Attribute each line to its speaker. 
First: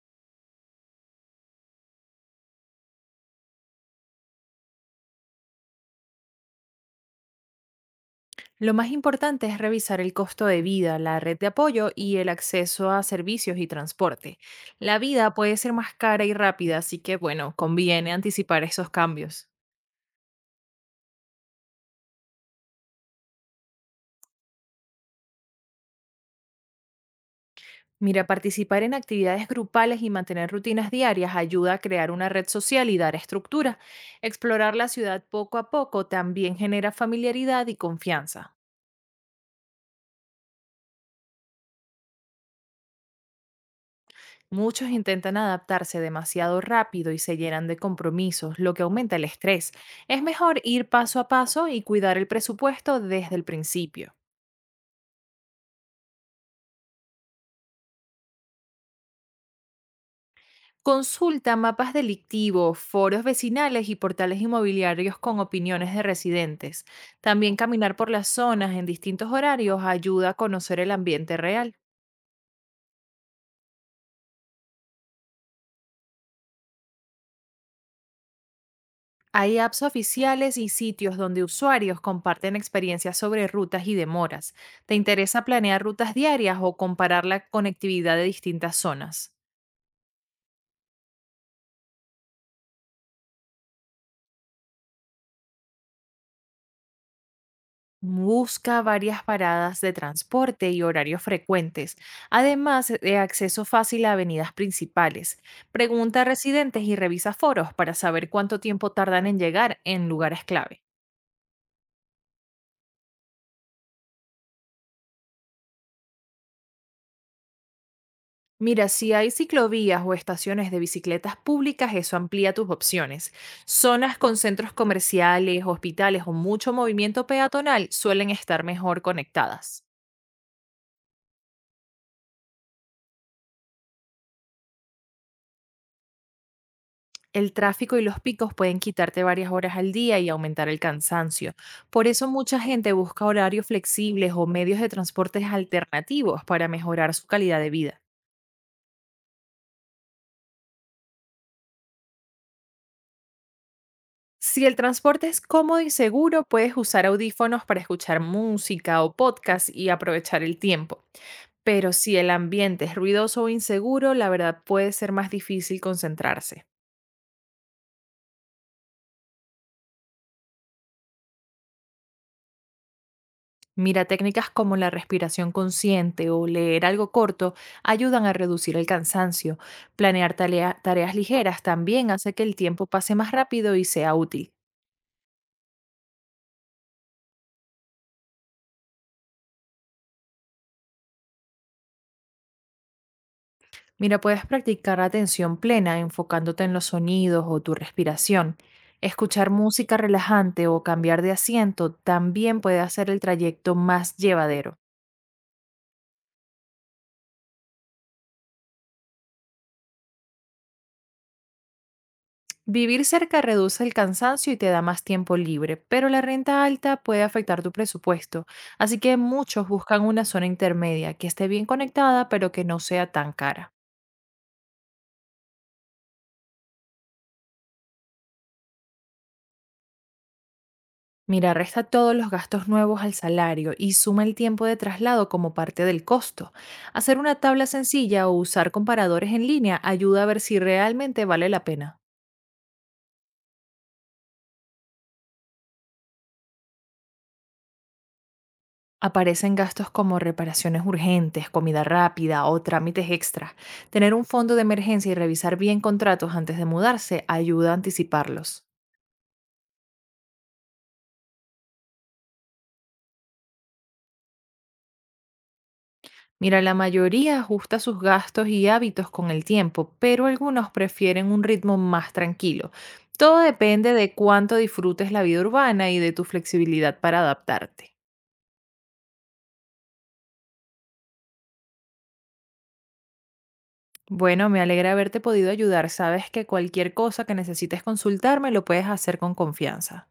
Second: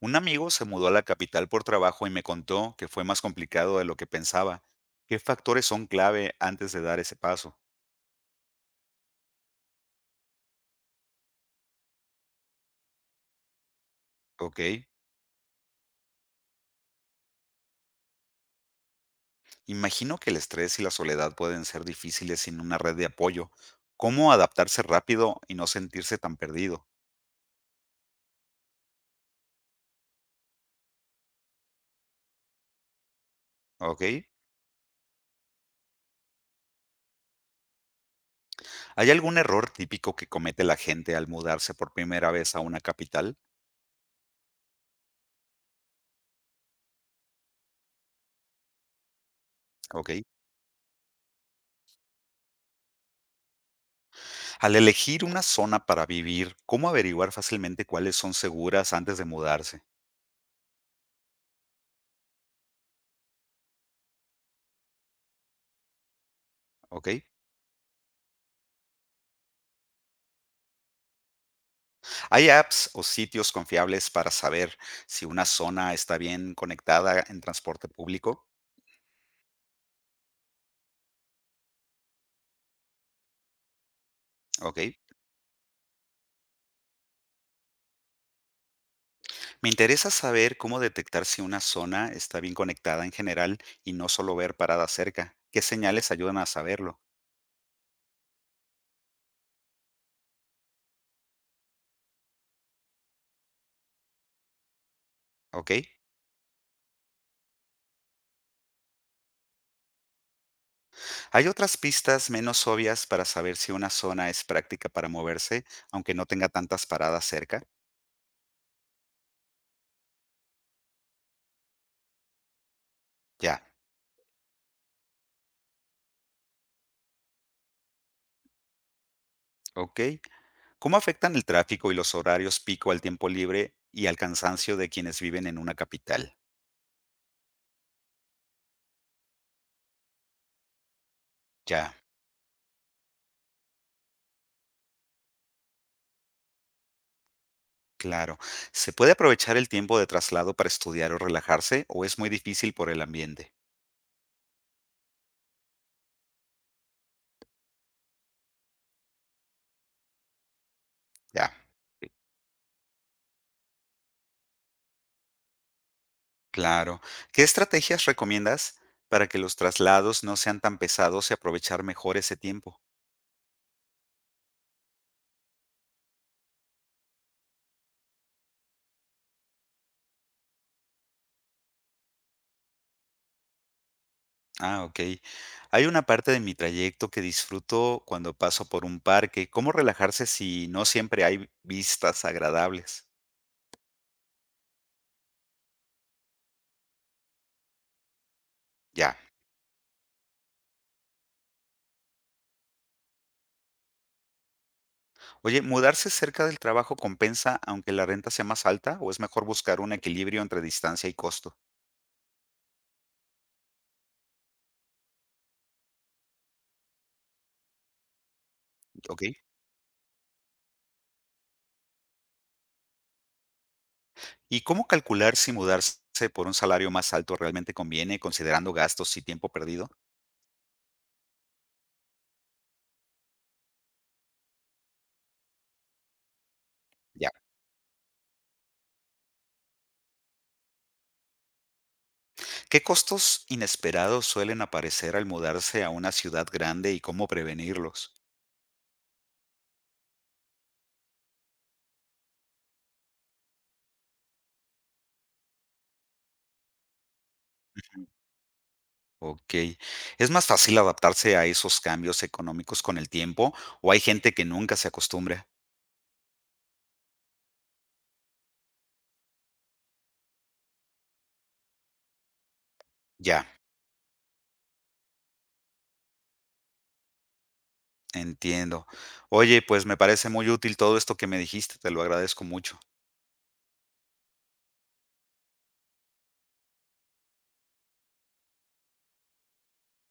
Speaker 1: Un amigo se mudó a la capital por trabajo y me contó que fue más complicado de lo que pensaba. ¿Qué factores son clave antes de dar ese paso?
Speaker 2: Lo más importante es revisar el costo de vida, la red de apoyo y el acceso a servicios y transporte.
Speaker 1: Ok.
Speaker 2: La vida puede ser más cara y rápida, así que bueno, conviene anticipar esos cambios.
Speaker 1: Imagino que el estrés y la soledad pueden ser difíciles sin una red de apoyo. ¿Cómo adaptarse rápido y no sentirse tan perdido?
Speaker 2: Mira, participar en actividades grupales y mantener rutinas diarias ayuda a crear una red social y dar estructura.
Speaker 1: Ok.
Speaker 2: Explorar la ciudad poco a poco también genera familiaridad y confianza.
Speaker 1: ¿Hay algún error típico que comete la gente al mudarse por primera vez a una capital?
Speaker 2: Muchos intentan adaptarse demasiado rápido y se llenan de compromisos, lo que aumenta el estrés.
Speaker 1: Ok.
Speaker 2: Es mejor ir paso a paso y cuidar el presupuesto desde el principio.
Speaker 1: Al elegir una zona para vivir, ¿cómo averiguar fácilmente cuáles son seguras antes de mudarse?
Speaker 2: Consulta mapas delictivos, foros vecinales y portales inmobiliarios con opiniones de residentes.
Speaker 1: Ok.
Speaker 2: También caminar por las zonas en distintos horarios ayuda a conocer el ambiente real.
Speaker 1: ¿Hay apps o sitios confiables para saber si una zona está bien conectada en transporte público?
Speaker 2: Hay apps oficiales y sitios donde usuarios comparten experiencias sobre rutas y demoras.
Speaker 1: Ok.
Speaker 2: ¿Te interesa planear rutas diarias o comparar la conectividad de distintas zonas?
Speaker 1: Me interesa saber cómo detectar si una zona está bien conectada en general y no solo ver paradas cerca. ¿Qué señales ayudan a saberlo?
Speaker 2: Busca varias paradas de transporte y horarios frecuentes, además de acceso fácil a avenidas principales.
Speaker 1: Ok.
Speaker 2: Pregunta a residentes y revisa foros para saber cuánto tiempo tardan en llegar en lugares clave.
Speaker 1: ¿Hay otras pistas menos obvias para saber si una zona es práctica para moverse, aunque no tenga tantas paradas cerca?
Speaker 2: Mira, si hay ciclovías o estaciones de bicicletas públicas, eso amplía tus opciones.
Speaker 1: Ya.
Speaker 2: Zonas con centros comerciales, hospitales o mucho movimiento peatonal suelen estar mejor conectadas.
Speaker 1: Ok. ¿Cómo afectan el tráfico y los horarios pico al tiempo libre y al cansancio de quienes viven en una capital?
Speaker 2: El tráfico y los picos pueden quitarte varias horas al día y aumentar el cansancio.
Speaker 1: Ya.
Speaker 2: Por eso mucha gente busca horarios flexibles o medios de transportes alternativos para mejorar su calidad de vida.
Speaker 1: Claro. ¿Se puede aprovechar el tiempo de traslado para estudiar o relajarse o es muy difícil por el ambiente?
Speaker 2: Si el transporte es cómodo y seguro, puedes usar audífonos para escuchar música o podcast y aprovechar el tiempo.
Speaker 1: Ya,
Speaker 2: Pero
Speaker 1: eh,
Speaker 2: si el ambiente es ruidoso o inseguro, la verdad puede ser más difícil concentrarse.
Speaker 1: claro. ¿Qué estrategias recomiendas para que los traslados no sean tan pesados y aprovechar mejor ese tiempo?
Speaker 2: Mira, técnicas como la respiración consciente o leer algo corto ayudan a reducir el cansancio. Planear tareas ligeras también hace que el tiempo pase más rápido y sea útil.
Speaker 1: Ah, ok. Hay una parte de mi trayecto que disfruto cuando paso por un parque. ¿Cómo relajarse si no siempre hay vistas agradables?
Speaker 2: Mira, puedes practicar atención plena enfocándote en los sonidos o tu respiración.
Speaker 1: Ya.
Speaker 2: Escuchar música relajante o cambiar de asiento también puede hacer el trayecto más llevadero.
Speaker 1: Oye, ¿mudarse cerca del trabajo compensa aunque la renta sea más alta o es mejor buscar un equilibrio entre distancia y costo?
Speaker 2: Vivir cerca reduce el cansancio y te da más tiempo libre, pero la renta alta puede afectar tu presupuesto, así que
Speaker 1: Ok.
Speaker 2: muchos buscan una zona intermedia que esté bien conectada pero que no sea tan cara.
Speaker 1: ¿Y cómo calcular si mudarse por un salario más alto realmente conviene, considerando gastos y tiempo perdido?
Speaker 2: Mira, resta todos los gastos nuevos al salario y suma el tiempo de traslado como parte del costo. Hacer
Speaker 1: Ya.
Speaker 2: una tabla sencilla o usar comparadores en línea ayuda a ver si realmente vale la pena.
Speaker 1: ¿Qué costos inesperados suelen aparecer al mudarse a una ciudad grande y cómo prevenirlos?
Speaker 2: Aparecen gastos como reparaciones urgentes, comida rápida o trámites extras. Tener un fondo de emergencia y revisar bien contratos antes de mudarse ayuda a anticiparlos.
Speaker 1: Ok. ¿Es más fácil adaptarse a esos cambios económicos con el tiempo o hay gente que nunca se acostumbra?
Speaker 2: Mira, la mayoría ajusta sus gastos y hábitos con el tiempo, pero algunos prefieren un ritmo más tranquilo. Todo
Speaker 1: Ya,
Speaker 2: depende de cuánto disfrutes la vida urbana y de tu flexibilidad para adaptarte.
Speaker 1: entiendo. Oye, pues me parece muy útil todo esto que me dijiste, te lo agradezco mucho.
Speaker 2: Bueno, me alegra haberte podido ayudar. Sabes que cualquier cosa que necesites consultarme lo puedes hacer con confianza.